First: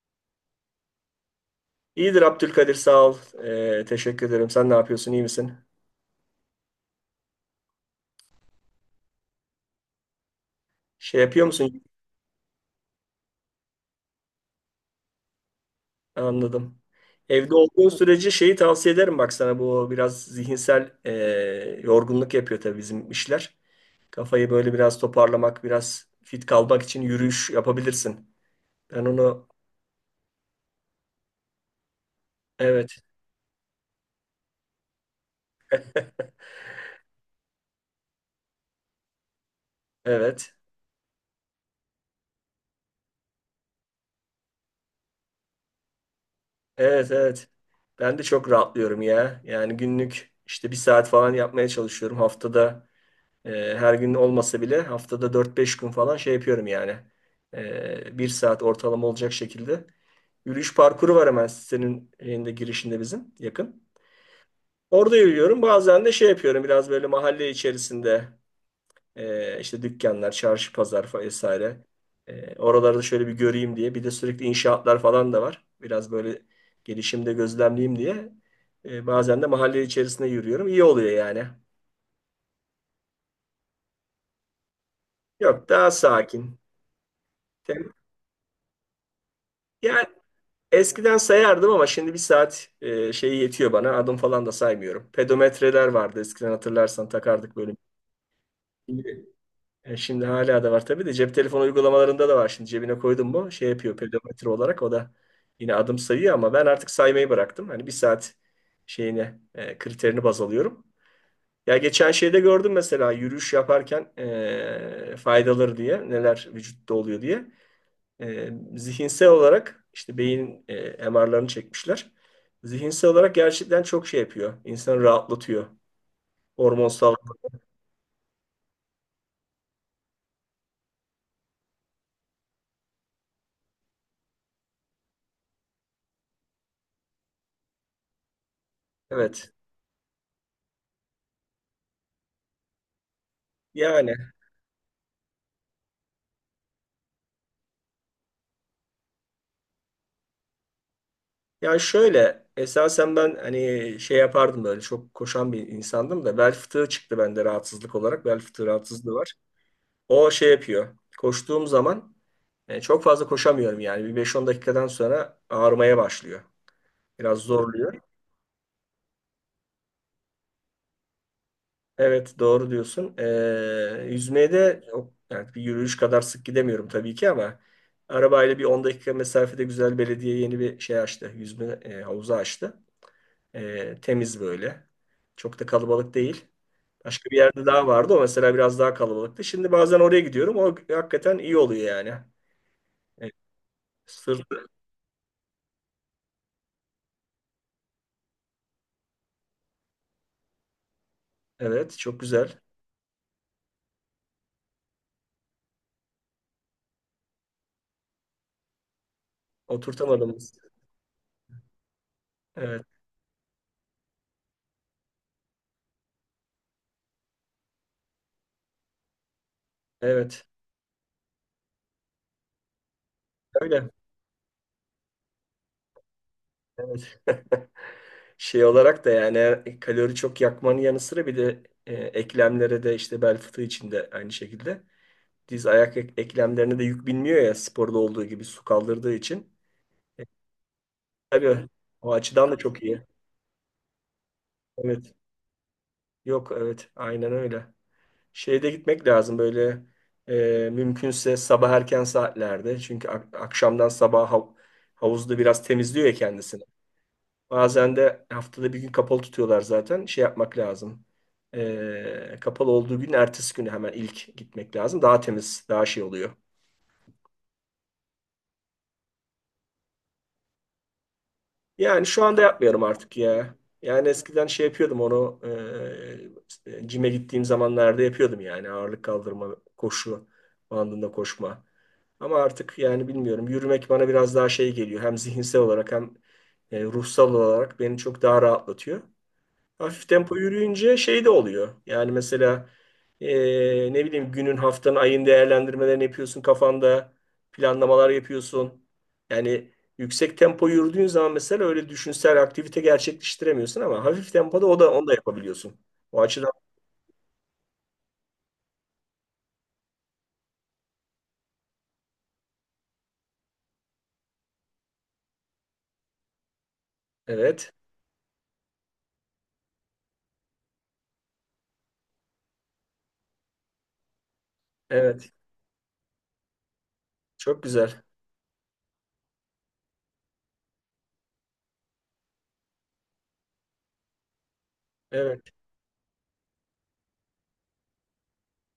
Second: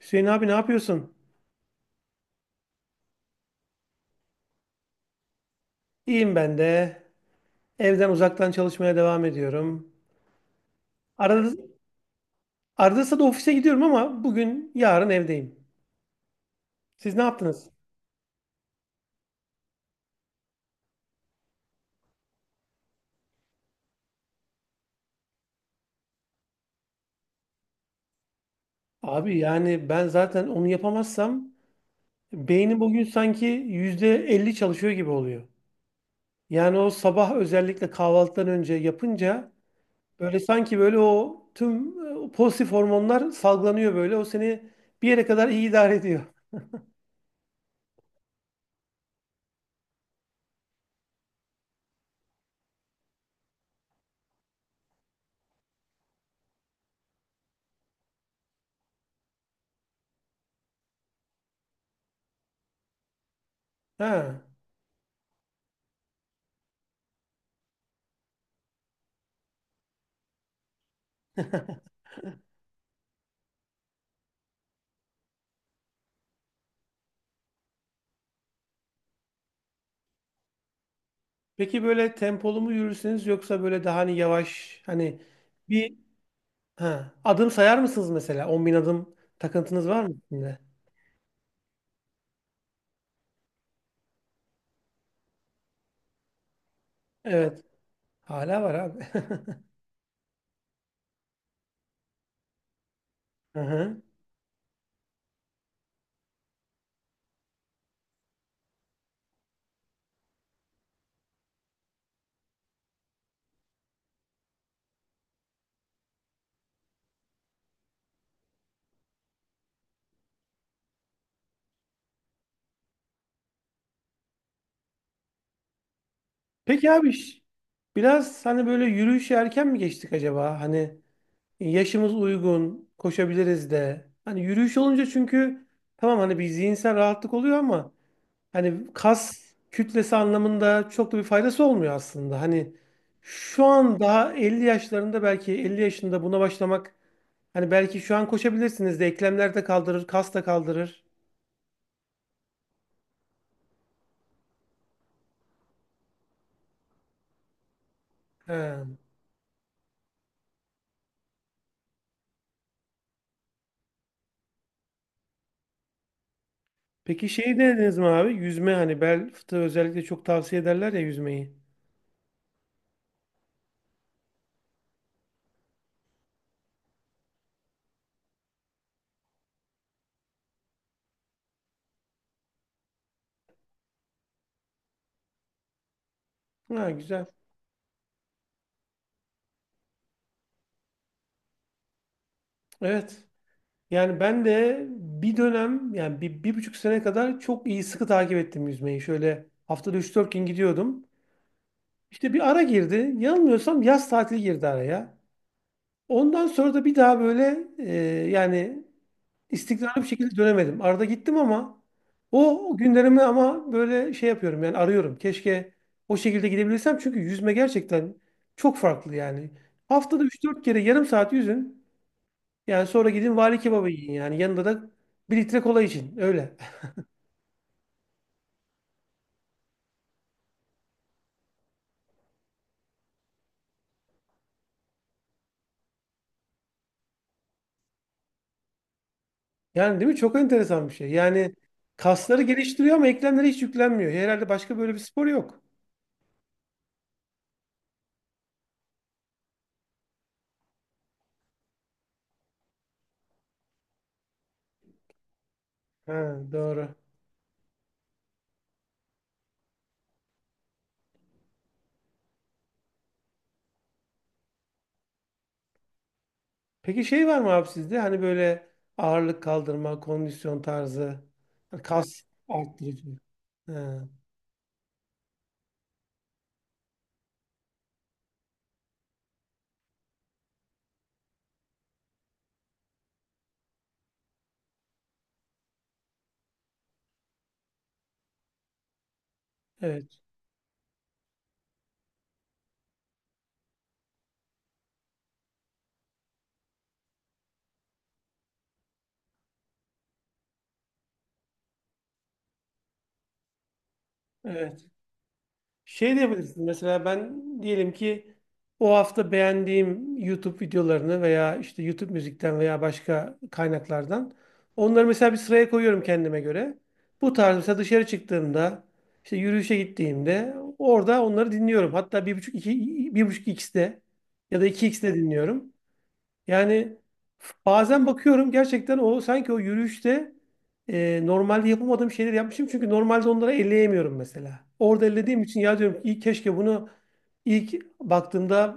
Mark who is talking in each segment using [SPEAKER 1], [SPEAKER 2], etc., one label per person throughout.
[SPEAKER 1] Hüseyin abi ne yapıyorsun?
[SPEAKER 2] İyidir Abdülkadir sağ ol. Teşekkür ederim. Sen ne yapıyorsun? İyi misin?
[SPEAKER 1] İyiyim ben de. Evden uzaktan çalışmaya devam ediyorum.
[SPEAKER 2] Şey yapıyor
[SPEAKER 1] Arada,
[SPEAKER 2] musun?
[SPEAKER 1] arada da ofise gidiyorum ama bugün yarın evdeyim.
[SPEAKER 2] Anladım.
[SPEAKER 1] Siz ne
[SPEAKER 2] Evde
[SPEAKER 1] yaptınız?
[SPEAKER 2] olduğun sürece şeyi tavsiye ederim bak sana bu biraz zihinsel yorgunluk yapıyor tabii bizim işler. Kafayı böyle biraz toparlamak, biraz fit kalmak için yürüyüş yapabilirsin. Ben
[SPEAKER 1] Abi
[SPEAKER 2] onu.
[SPEAKER 1] yani ben zaten onu yapamazsam beynim
[SPEAKER 2] Evet.
[SPEAKER 1] bugün sanki %50 çalışıyor gibi oluyor. Yani o sabah özellikle kahvaltıdan önce yapınca böyle
[SPEAKER 2] Evet,
[SPEAKER 1] sanki böyle o tüm pozitif hormonlar salgılanıyor böyle. O seni bir yere kadar iyi idare ediyor.
[SPEAKER 2] evet, evet. Ben de çok rahatlıyorum ya. Yani günlük işte bir saat falan yapmaya çalışıyorum haftada. E, Her gün olmasa bile haftada 4-5 gün falan şey yapıyorum yani. Bir saat ortalama olacak şekilde. Yürüyüş parkuru var hemen sitenin şeyinde, girişinde bizim yakın.
[SPEAKER 1] Ha.
[SPEAKER 2] Orada yürüyorum. Bazen de şey yapıyorum biraz böyle mahalle içerisinde işte dükkanlar, çarşı, pazar vesaire. Oraları da şöyle bir göreyim diye. Bir de sürekli inşaatlar falan da var. Biraz böyle gelişimde gözlemleyeyim diye. Bazen de mahalle içerisinde yürüyorum. İyi oluyor yani.
[SPEAKER 1] Peki böyle tempolu mu yürürsünüz yoksa böyle daha hani yavaş hani
[SPEAKER 2] Yok, daha
[SPEAKER 1] bir
[SPEAKER 2] sakin.
[SPEAKER 1] ha, adım sayar
[SPEAKER 2] Tem-
[SPEAKER 1] mısınız mesela? 10.000 adım takıntınız var
[SPEAKER 2] Yani,
[SPEAKER 1] mı içinde?
[SPEAKER 2] eskiden sayardım ama şimdi bir saat şeyi yetiyor bana. Adım falan da saymıyorum. Pedometreler vardı eskiden, hatırlarsan takardık
[SPEAKER 1] Evet.
[SPEAKER 2] böyle.
[SPEAKER 1] Hala var abi.
[SPEAKER 2] Şimdi, şimdi hala da var tabii de, cep telefonu uygulamalarında da var. Şimdi cebine koydum mu
[SPEAKER 1] Hı
[SPEAKER 2] şey yapıyor
[SPEAKER 1] hı.
[SPEAKER 2] pedometre olarak, o da yine adım sayıyor ama ben artık saymayı bıraktım. Hani bir saat şeyine kriterini baz alıyorum. Ya geçen şeyde gördüm mesela, yürüyüş yaparken faydaları diye neler vücutta oluyor diye. Zihinsel olarak işte beyin MR'larını çekmişler. Zihinsel olarak gerçekten çok şey yapıyor. İnsanı rahatlatıyor.
[SPEAKER 1] Peki abi
[SPEAKER 2] Hormonsal.
[SPEAKER 1] biraz hani böyle yürüyüşe erken mi geçtik acaba? Hani yaşımız uygun, koşabiliriz de. Hani yürüyüş olunca çünkü tamam hani bir zihinsel rahatlık oluyor ama hani kas
[SPEAKER 2] Evet.
[SPEAKER 1] kütlesi anlamında çok da bir faydası olmuyor aslında. Hani şu an
[SPEAKER 2] Yani,
[SPEAKER 1] daha 50 yaşlarında belki 50 yaşında buna başlamak hani belki şu an koşabilirsiniz de eklemler de kaldırır, kas da kaldırır.
[SPEAKER 2] ya şöyle esasen ben hani şey yapardım, böyle çok koşan bir insandım da bel fıtığı çıktı bende rahatsızlık olarak. Bel fıtığı
[SPEAKER 1] He.
[SPEAKER 2] rahatsızlığı var. O şey yapıyor. Koştuğum zaman çok fazla koşamıyorum yani. Bir 5-10 dakikadan sonra ağrımaya başlıyor.
[SPEAKER 1] Peki
[SPEAKER 2] Biraz
[SPEAKER 1] şeyi
[SPEAKER 2] zorluyor.
[SPEAKER 1] denediniz mi abi? Yüzme hani bel fıtığı özellikle çok tavsiye ederler ya yüzmeyi.
[SPEAKER 2] Evet, doğru diyorsun. Yüzmeye de yani bir yürüyüş kadar sık gidemiyorum tabii ki, ama arabayla bir 10 dakika mesafede güzel, belediye yeni bir şey açtı. Yüzme havuzu açtı. Temiz böyle. Çok da kalabalık değil.
[SPEAKER 1] Ha, güzel.
[SPEAKER 2] Başka bir yerde daha vardı. O mesela biraz daha kalabalıktı. Şimdi bazen oraya gidiyorum. O hakikaten iyi oluyor yani.
[SPEAKER 1] Evet.
[SPEAKER 2] Evet,
[SPEAKER 1] Yani ben
[SPEAKER 2] sırt,
[SPEAKER 1] de bir dönem yani bir, bir buçuk sene kadar çok iyi sıkı takip ettim yüzmeyi. Şöyle haftada üç dört gün gidiyordum.
[SPEAKER 2] evet, çok
[SPEAKER 1] İşte bir
[SPEAKER 2] güzel.
[SPEAKER 1] ara girdi. Yanılmıyorsam yaz tatili girdi araya. Ondan sonra da bir daha böyle yani istikrarlı bir şekilde
[SPEAKER 2] Oturtamadım.
[SPEAKER 1] dönemedim. Arada gittim ama o
[SPEAKER 2] Evet,
[SPEAKER 1] günlerimi ama böyle şey yapıyorum yani arıyorum. Keşke o şekilde gidebilirsem çünkü yüzme gerçekten çok farklı yani. Haftada üç
[SPEAKER 2] evet.
[SPEAKER 1] dört kere yarım saat yüzün. Yani sonra gidin vali
[SPEAKER 2] Öyle.
[SPEAKER 1] kebabı yiyin yani yanında da bir litre kola için öyle.
[SPEAKER 2] Evet. Şey olarak da yani kalori çok yakmanın yanı sıra bir de eklemlere de, işte bel fıtığı için de aynı şekilde diz ayak eklemlerine de yük binmiyor ya, sporda olduğu gibi, su kaldırdığı için.
[SPEAKER 1] Yani değil mi?
[SPEAKER 2] E,
[SPEAKER 1] Çok enteresan bir şey. Yani
[SPEAKER 2] tabii o
[SPEAKER 1] kasları
[SPEAKER 2] açıdan da çok
[SPEAKER 1] geliştiriyor
[SPEAKER 2] iyi.
[SPEAKER 1] ama eklemlere hiç yüklenmiyor. Herhalde başka böyle bir
[SPEAKER 2] Evet.
[SPEAKER 1] spor yok.
[SPEAKER 2] Yok, evet, aynen öyle. Şeyde gitmek lazım böyle mümkünse sabah erken saatlerde. Çünkü akşamdan sabah havuzda biraz temizliyor ya
[SPEAKER 1] Ha,
[SPEAKER 2] kendisini.
[SPEAKER 1] doğru.
[SPEAKER 2] Bazen de haftada bir gün kapalı tutuyorlar zaten. Şey yapmak lazım. Kapalı olduğu gün ertesi günü hemen ilk gitmek lazım. Daha temiz, daha şey oluyor.
[SPEAKER 1] Peki şey var mı abi sizde? Hani böyle ağırlık kaldırma, kondisyon tarzı, hani
[SPEAKER 2] Yani
[SPEAKER 1] kas
[SPEAKER 2] şu anda yapmıyorum
[SPEAKER 1] arttırıcı.
[SPEAKER 2] artık ya.
[SPEAKER 1] Ha,
[SPEAKER 2] Yani eskiden şey yapıyordum onu, cime gittiğim zamanlarda yapıyordum yani. Ağırlık kaldırma, koşu bandında koşma. Ama artık yani bilmiyorum, yürümek bana biraz daha şey geliyor. Hem zihinsel olarak hem ruhsal olarak beni çok daha rahatlatıyor. Hafif
[SPEAKER 1] evet,
[SPEAKER 2] tempo yürüyünce şey de oluyor. Yani mesela, ne bileyim günün, haftanın, ayın değerlendirmelerini yapıyorsun kafanda, planlamalar yapıyorsun. Yani yüksek tempo yürüdüğün zaman mesela öyle düşünsel aktivite gerçekleştiremiyorsun ama hafif tempoda o
[SPEAKER 1] evet.
[SPEAKER 2] da onu da yapabiliyorsun.
[SPEAKER 1] Şey
[SPEAKER 2] O açıdan
[SPEAKER 1] diyebilirsin mesela ben diyelim ki o hafta beğendiğim YouTube videolarını veya işte YouTube müzikten veya başka kaynaklardan onları mesela bir sıraya koyuyorum kendime göre. Bu tarz
[SPEAKER 2] evet,
[SPEAKER 1] mesela dışarı çıktığımda işte yürüyüşe gittiğimde orada onları dinliyorum. Hatta 1.5 2 1.5 x'de ya da 2x'de
[SPEAKER 2] evet,
[SPEAKER 1] dinliyorum. Yani
[SPEAKER 2] çok güzel.
[SPEAKER 1] bazen bakıyorum gerçekten o sanki o yürüyüşte normalde yapamadığım şeyleri yapmışım. Çünkü normalde onları elleyemiyorum mesela. Orada ellediğim
[SPEAKER 2] Evet,
[SPEAKER 1] için ya diyorum ki iyi keşke bunu ilk baktığımda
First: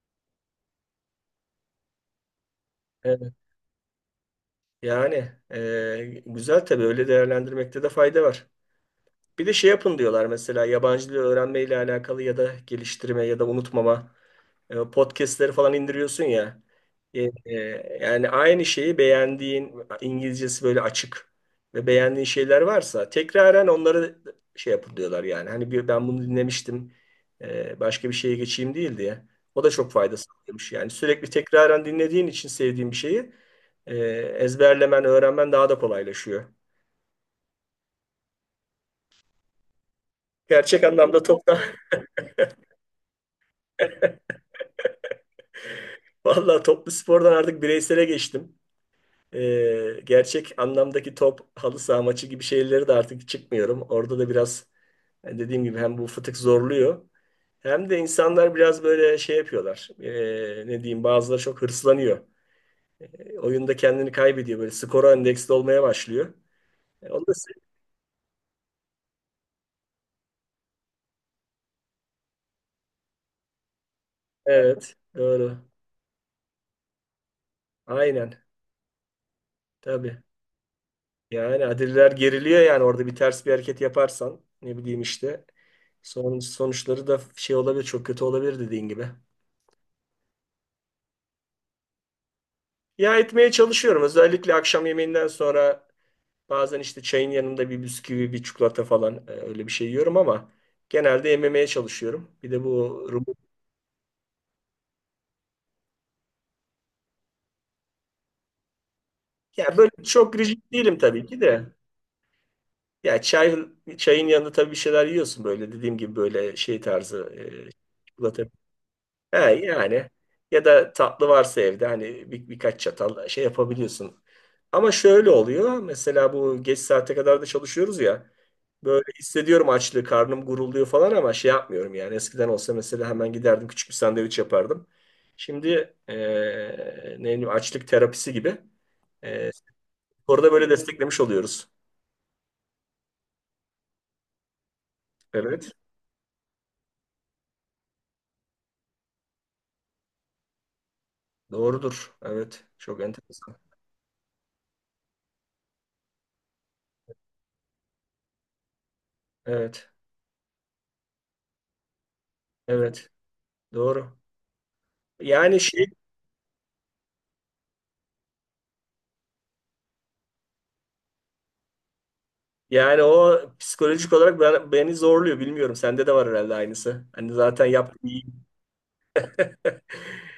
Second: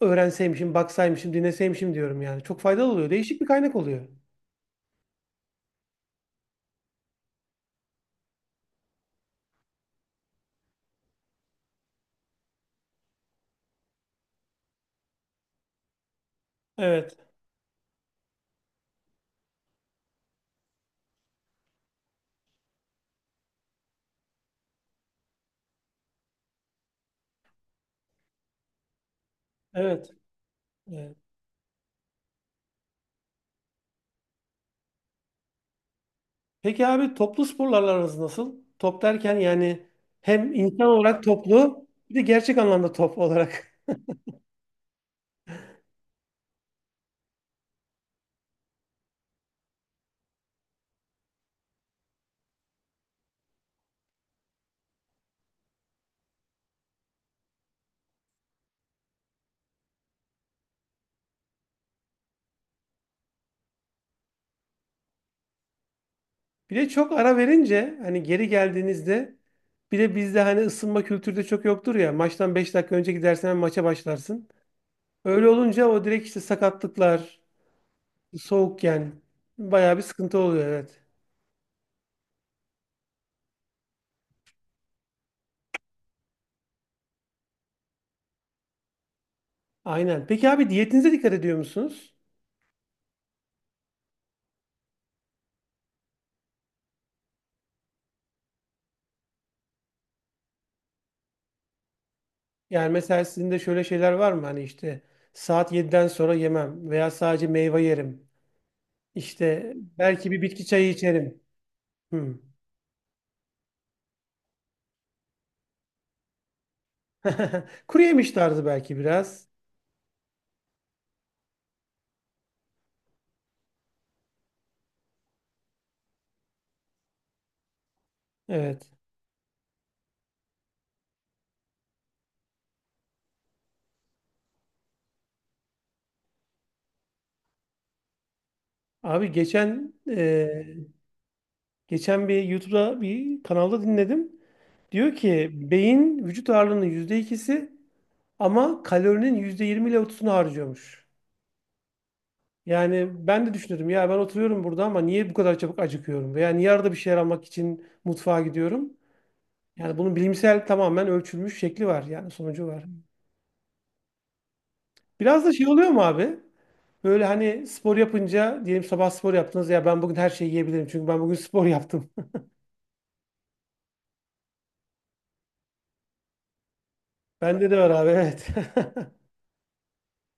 [SPEAKER 1] öğrenseymişim, baksaymışım, dinleseymişim diyorum yani. Çok faydalı oluyor.
[SPEAKER 2] evet.
[SPEAKER 1] Değişik bir kaynak oluyor.
[SPEAKER 2] Yani, güzel tabii, öyle değerlendirmekte de fayda var. Bir de şey yapın diyorlar mesela, yabancı dil öğrenmeyle alakalı ya da geliştirme ya da unutmama podcastleri falan indiriyorsun ya.
[SPEAKER 1] Evet,
[SPEAKER 2] Yani aynı şeyi, beğendiğin İngilizcesi böyle açık ve beğendiğin şeyler varsa tekraren onları şey yapın diyorlar yani. Hani ben bunu dinlemiştim, başka bir şeye geçeyim değil diye. O da çok
[SPEAKER 1] evet.
[SPEAKER 2] fayda sağlamış yani.
[SPEAKER 1] Evet.
[SPEAKER 2] Sürekli tekraren dinlediğin için sevdiğin bir şeyi e, ezberlemen, öğrenmen daha da kolaylaşıyor.
[SPEAKER 1] Peki abi toplu sporlarla aranız nasıl? Top derken yani hem
[SPEAKER 2] Gerçek
[SPEAKER 1] insan
[SPEAKER 2] anlamda
[SPEAKER 1] olarak
[SPEAKER 2] toptan.
[SPEAKER 1] toplu bir de gerçek anlamda top olarak.
[SPEAKER 2] Valla, toplu spordan artık bireysele geçtim. Gerçek anlamdaki top, halı saha maçı gibi şeyleri de artık çıkmıyorum. Orada da biraz, yani dediğim gibi hem bu fıtık zorluyor hem de insanlar biraz böyle şey yapıyorlar. Ne diyeyim, bazıları çok hırslanıyor. Oyunda kendini kaybediyor, böyle skora endeksli olmaya başlıyor.
[SPEAKER 1] Bir de çok
[SPEAKER 2] Onu da
[SPEAKER 1] ara verince hani geri geldiğinizde bir de bizde hani ısınma kültürü de çok yoktur ya. Maçtan 5 dakika önce gidersen hemen maça başlarsın.
[SPEAKER 2] evet,
[SPEAKER 1] Öyle
[SPEAKER 2] doğru,
[SPEAKER 1] olunca o direkt işte sakatlıklar,
[SPEAKER 2] aynen,
[SPEAKER 1] soğukken bayağı bir
[SPEAKER 2] tabii.
[SPEAKER 1] sıkıntı oluyor, evet.
[SPEAKER 2] Yani Adiller geriliyor yani, orada bir ters bir hareket yaparsan ne bileyim işte sonuçları da şey olabilir, çok kötü olabilir dediğin gibi.
[SPEAKER 1] Aynen. Peki abi diyetinize dikkat ediyor musunuz?
[SPEAKER 2] Ya, etmeye çalışıyorum özellikle akşam yemeğinden sonra, bazen işte çayın yanında bir bisküvi, bir çikolata falan öyle bir şey yiyorum ama genelde yememeye çalışıyorum. Bir de
[SPEAKER 1] Yani
[SPEAKER 2] bu
[SPEAKER 1] mesela
[SPEAKER 2] rumu-
[SPEAKER 1] sizin de şöyle şeyler var mı? Hani işte saat 7'den sonra yemem veya sadece meyve yerim. İşte
[SPEAKER 2] ya, böyle
[SPEAKER 1] belki
[SPEAKER 2] çok
[SPEAKER 1] bir
[SPEAKER 2] rigid
[SPEAKER 1] bitki çayı
[SPEAKER 2] değilim tabii
[SPEAKER 1] içerim.
[SPEAKER 2] ki de.
[SPEAKER 1] Hmm.
[SPEAKER 2] Ya, çayın yanında tabii bir şeyler yiyorsun böyle, dediğim gibi böyle şey tarzı, e,
[SPEAKER 1] Kuru yemiş
[SPEAKER 2] çikolata.
[SPEAKER 1] tarzı belki
[SPEAKER 2] He,
[SPEAKER 1] biraz.
[SPEAKER 2] yani ya da tatlı varsa evde, hani birkaç çatal şey yapabiliyorsun. Ama şöyle oluyor mesela, bu geç saate kadar da çalışıyoruz ya,
[SPEAKER 1] Evet.
[SPEAKER 2] böyle hissediyorum açlığı, karnım gurulduyor falan ama şey yapmıyorum yani. Eskiden olsa mesela hemen giderdim, küçük bir sandviç yapardım. Şimdi ne bileyim, açlık terapisi gibi
[SPEAKER 1] Abi,
[SPEAKER 2] eee
[SPEAKER 1] geçen
[SPEAKER 2] orada böyle desteklemiş oluyoruz.
[SPEAKER 1] Geçen bir YouTube'da bir kanalda dinledim. Diyor ki
[SPEAKER 2] Evet,
[SPEAKER 1] beyin vücut ağırlığının %2'si ama kalorinin %20 ile 30'unu harcıyormuş.
[SPEAKER 2] doğrudur, evet, çok
[SPEAKER 1] Yani ben de
[SPEAKER 2] enteresan.
[SPEAKER 1] düşünüyordum ya ben oturuyorum burada ama niye bu kadar çabuk acıkıyorum? Veya niye arada bir şeyler almak için mutfağa gidiyorum?
[SPEAKER 2] Evet,
[SPEAKER 1] Yani bunun bilimsel tamamen ölçülmüş şekli var yani sonucu var.
[SPEAKER 2] evet, doğru.
[SPEAKER 1] Biraz da
[SPEAKER 2] Yani
[SPEAKER 1] şey
[SPEAKER 2] şey
[SPEAKER 1] oluyor mu abi? Böyle hani spor yapınca diyelim sabah spor yaptınız ya ben bugün her şeyi yiyebilirim çünkü ben bugün spor yaptım.
[SPEAKER 2] Yani o psikolojik olarak beni zorluyor. Bilmiyorum. Sende de var herhalde aynısı. Hani zaten
[SPEAKER 1] Bende de var
[SPEAKER 2] yaptım,
[SPEAKER 1] abi,
[SPEAKER 2] iyi.
[SPEAKER 1] evet.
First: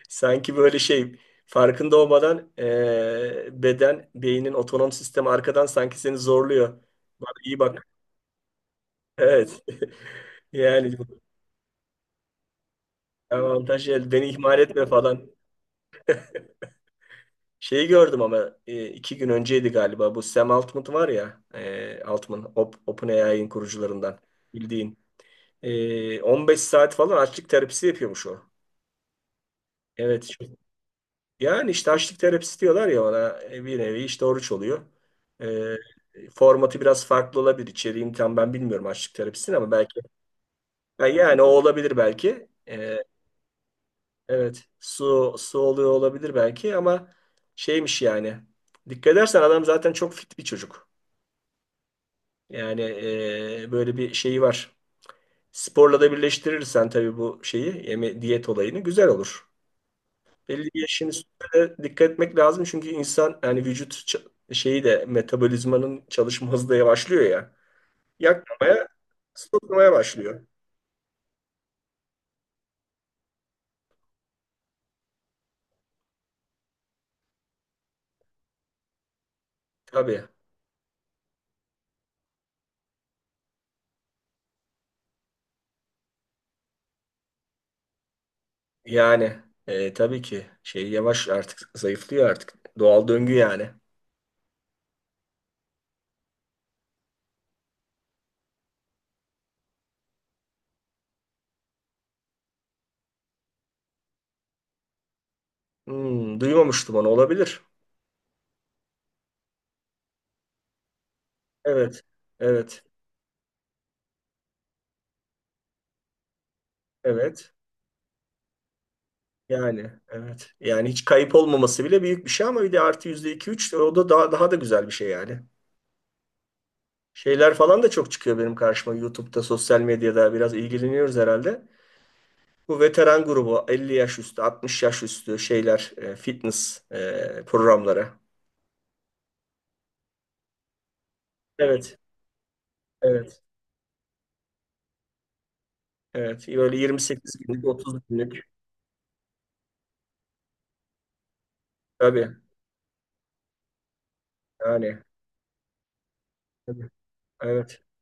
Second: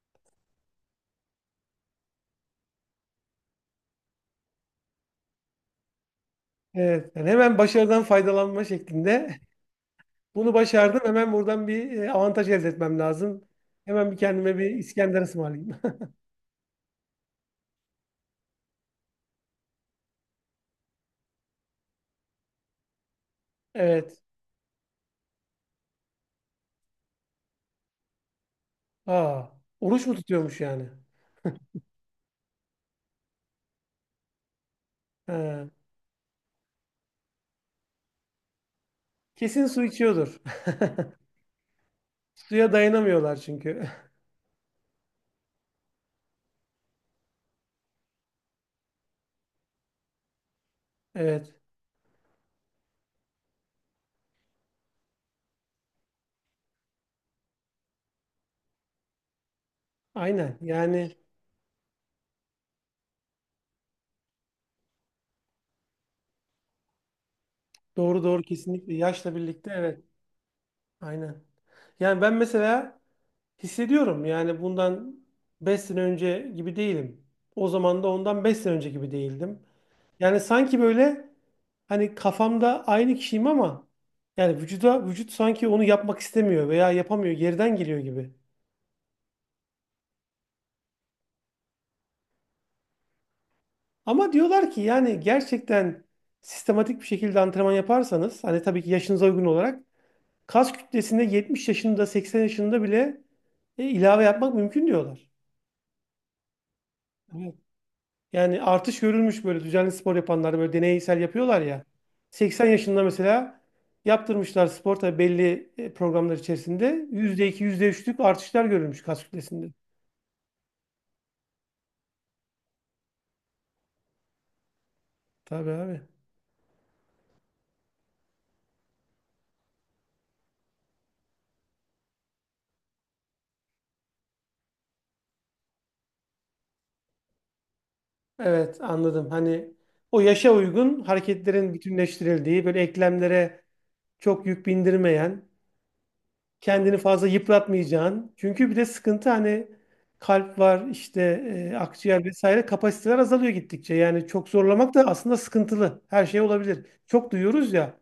[SPEAKER 2] Sanki böyle şey, farkında olmadan beynin otonom sistemi arkadan sanki seni zorluyor.
[SPEAKER 1] Evet, yani
[SPEAKER 2] Bak,
[SPEAKER 1] hemen
[SPEAKER 2] iyi bak.
[SPEAKER 1] başarıdan faydalanma şeklinde.
[SPEAKER 2] Evet.
[SPEAKER 1] Bunu
[SPEAKER 2] Yani
[SPEAKER 1] başardım,
[SPEAKER 2] bu
[SPEAKER 1] hemen buradan bir avantaj elde etmem lazım.
[SPEAKER 2] avantaj,
[SPEAKER 1] Hemen bir
[SPEAKER 2] beni
[SPEAKER 1] kendime
[SPEAKER 2] ihmal
[SPEAKER 1] bir
[SPEAKER 2] etme
[SPEAKER 1] İskender
[SPEAKER 2] falan.
[SPEAKER 1] ısmarlayayım.
[SPEAKER 2] Şeyi gördüm ama 2 gün önceydi galiba. Bu Sam Altman var ya, Altman, OpenAI'nin kurucularından
[SPEAKER 1] Evet.
[SPEAKER 2] bildiğin. 15 saat falan açlık terapisi yapıyormuş o.
[SPEAKER 1] Aa, oruç mu
[SPEAKER 2] Evet.
[SPEAKER 1] tutuyormuş yani?
[SPEAKER 2] Yani işte açlık terapisi diyorlar ya ona, bir nevi işte oruç oluyor.
[SPEAKER 1] Ha,
[SPEAKER 2] Ee, Formatı biraz farklı olabilir. İçeriğini tam ben bilmiyorum açlık terapisini
[SPEAKER 1] kesin
[SPEAKER 2] ama
[SPEAKER 1] su
[SPEAKER 2] belki.
[SPEAKER 1] içiyordur.
[SPEAKER 2] Ha, yani o olabilir belki.
[SPEAKER 1] Suya dayanamıyorlar çünkü.
[SPEAKER 2] Evet. Su oluyor olabilir belki ama şeymiş yani. Dikkat edersen adam zaten çok fit bir çocuk.
[SPEAKER 1] Evet,
[SPEAKER 2] Yani böyle bir şeyi var. Sporla da birleştirirsen tabii bu şeyi, yeme diyet olayını güzel olur.
[SPEAKER 1] aynen.
[SPEAKER 2] Belli bir yaşın
[SPEAKER 1] Yani
[SPEAKER 2] üstüne de dikkat etmek lazım. Çünkü insan, yani vücut, şeyi de, metabolizmanın çalışma hızı da yavaşlıyor ya.
[SPEAKER 1] doğru doğru
[SPEAKER 2] Yakmaya,
[SPEAKER 1] kesinlikle. Yaşla birlikte,
[SPEAKER 2] stoklamaya
[SPEAKER 1] evet,
[SPEAKER 2] başlıyor.
[SPEAKER 1] aynen. Yani ben mesela hissediyorum yani bundan 5 sene önce gibi değilim. O zaman da ondan 5 sene önce gibi değildim.
[SPEAKER 2] Tabii.
[SPEAKER 1] Yani sanki böyle hani kafamda aynı kişiyim ama yani vücut sanki onu yapmak istemiyor veya yapamıyor, geriden geliyor gibi.
[SPEAKER 2] Yani tabii ki şey, yavaş artık zayıflıyor artık. Doğal döngü yani.
[SPEAKER 1] Ama diyorlar ki yani gerçekten sistematik bir şekilde antrenman yaparsanız hani tabii ki yaşınıza uygun olarak kas kütlesinde 70 yaşında 80 yaşında bile ilave yapmak mümkün diyorlar.
[SPEAKER 2] Hmm, duymamıştım onu,
[SPEAKER 1] Evet.
[SPEAKER 2] olabilir.
[SPEAKER 1] Yani artış görülmüş böyle düzenli spor yapanlar böyle deneysel yapıyorlar ya.
[SPEAKER 2] Evet.
[SPEAKER 1] 80
[SPEAKER 2] Evet.
[SPEAKER 1] yaşında mesela yaptırmışlar spor tabii belli programlar içerisinde. yüzde
[SPEAKER 2] Evet.
[SPEAKER 1] iki yüzde üçlük artışlar görülmüş kas kütlesinde.
[SPEAKER 2] Yani evet. Yani hiç kayıp olmaması bile büyük bir şey ama bir de artı %2-3, o da daha da güzel bir şey yani.
[SPEAKER 1] Tabii abi.
[SPEAKER 2] Şeyler falan da çok çıkıyor benim karşıma YouTube'da, sosyal medyada, biraz ilgileniyoruz herhalde. Bu veteran grubu 50 yaş üstü, 60 yaş üstü şeyler, fitness programları.
[SPEAKER 1] Evet, anladım. Hani o yaşa uygun hareketlerin
[SPEAKER 2] Evet,
[SPEAKER 1] bütünleştirildiği böyle
[SPEAKER 2] evet,
[SPEAKER 1] eklemlere çok yük bindirmeyen
[SPEAKER 2] evet. Böyle
[SPEAKER 1] kendini fazla
[SPEAKER 2] 28 günlük, 30
[SPEAKER 1] yıpratmayacağın.
[SPEAKER 2] günlük.
[SPEAKER 1] Çünkü bir de sıkıntı hani kalp var işte akciğer
[SPEAKER 2] Tabii,
[SPEAKER 1] vesaire kapasiteler azalıyor gittikçe. Yani çok zorlamak
[SPEAKER 2] yani.
[SPEAKER 1] da aslında sıkıntılı. Her şey olabilir.
[SPEAKER 2] Tabii.
[SPEAKER 1] Çok duyuyoruz
[SPEAKER 2] Evet,
[SPEAKER 1] ya.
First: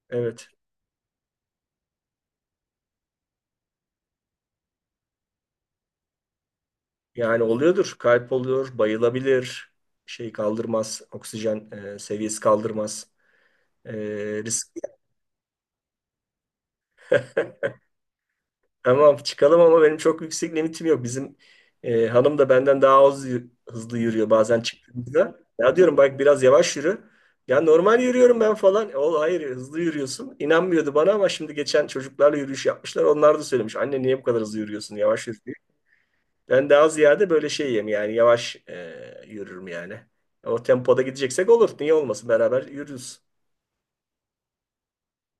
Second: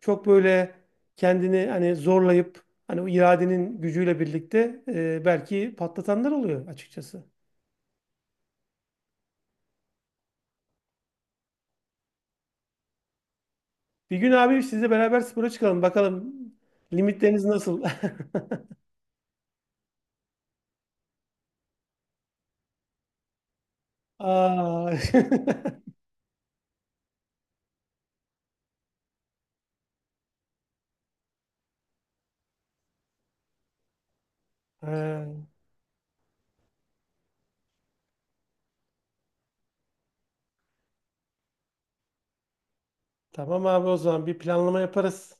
[SPEAKER 1] Çok
[SPEAKER 2] evet.
[SPEAKER 1] böyle kendini hani zorlayıp hani o iradenin gücüyle birlikte belki patlatanlar oluyor açıkçası.
[SPEAKER 2] Yani oluyordur. Kalp oluyor, bayılabilir. Şey kaldırmaz, oksijen seviyesi kaldırmaz. E,
[SPEAKER 1] Bir gün abi
[SPEAKER 2] Risk.
[SPEAKER 1] sizle beraber spora çıkalım. Bakalım limitleriniz nasıl?
[SPEAKER 2] Tamam, çıkalım ama benim çok yüksek limitim yok. Bizim hanım da benden daha az hızlı yürüyor bazen
[SPEAKER 1] Aa.
[SPEAKER 2] çıktığımızda. Ya, diyorum bak biraz yavaş yürü. Ya, normal yürüyorum ben falan. O hayır, hızlı yürüyorsun. İnanmıyordu bana ama şimdi geçen çocuklarla yürüyüş yapmışlar. Onlar da söylemiş. Anne, niye bu kadar hızlı yürüyorsun?
[SPEAKER 1] Ha,
[SPEAKER 2] Yavaş yürü diye. Ben daha ziyade böyle şeyim yani, yavaş yürürüm yani. O tempoda gideceksek olur. Niye olmasın? Beraber yürürüz.
[SPEAKER 1] tamam abi, o zaman bir planlama yaparız.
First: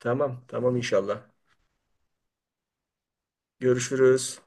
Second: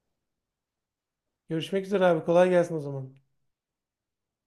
[SPEAKER 2] Tamam, tamam, inşallah.
[SPEAKER 1] Görüşmek üzere abi. Kolay gelsin o zaman.
[SPEAKER 2] Görüşürüz.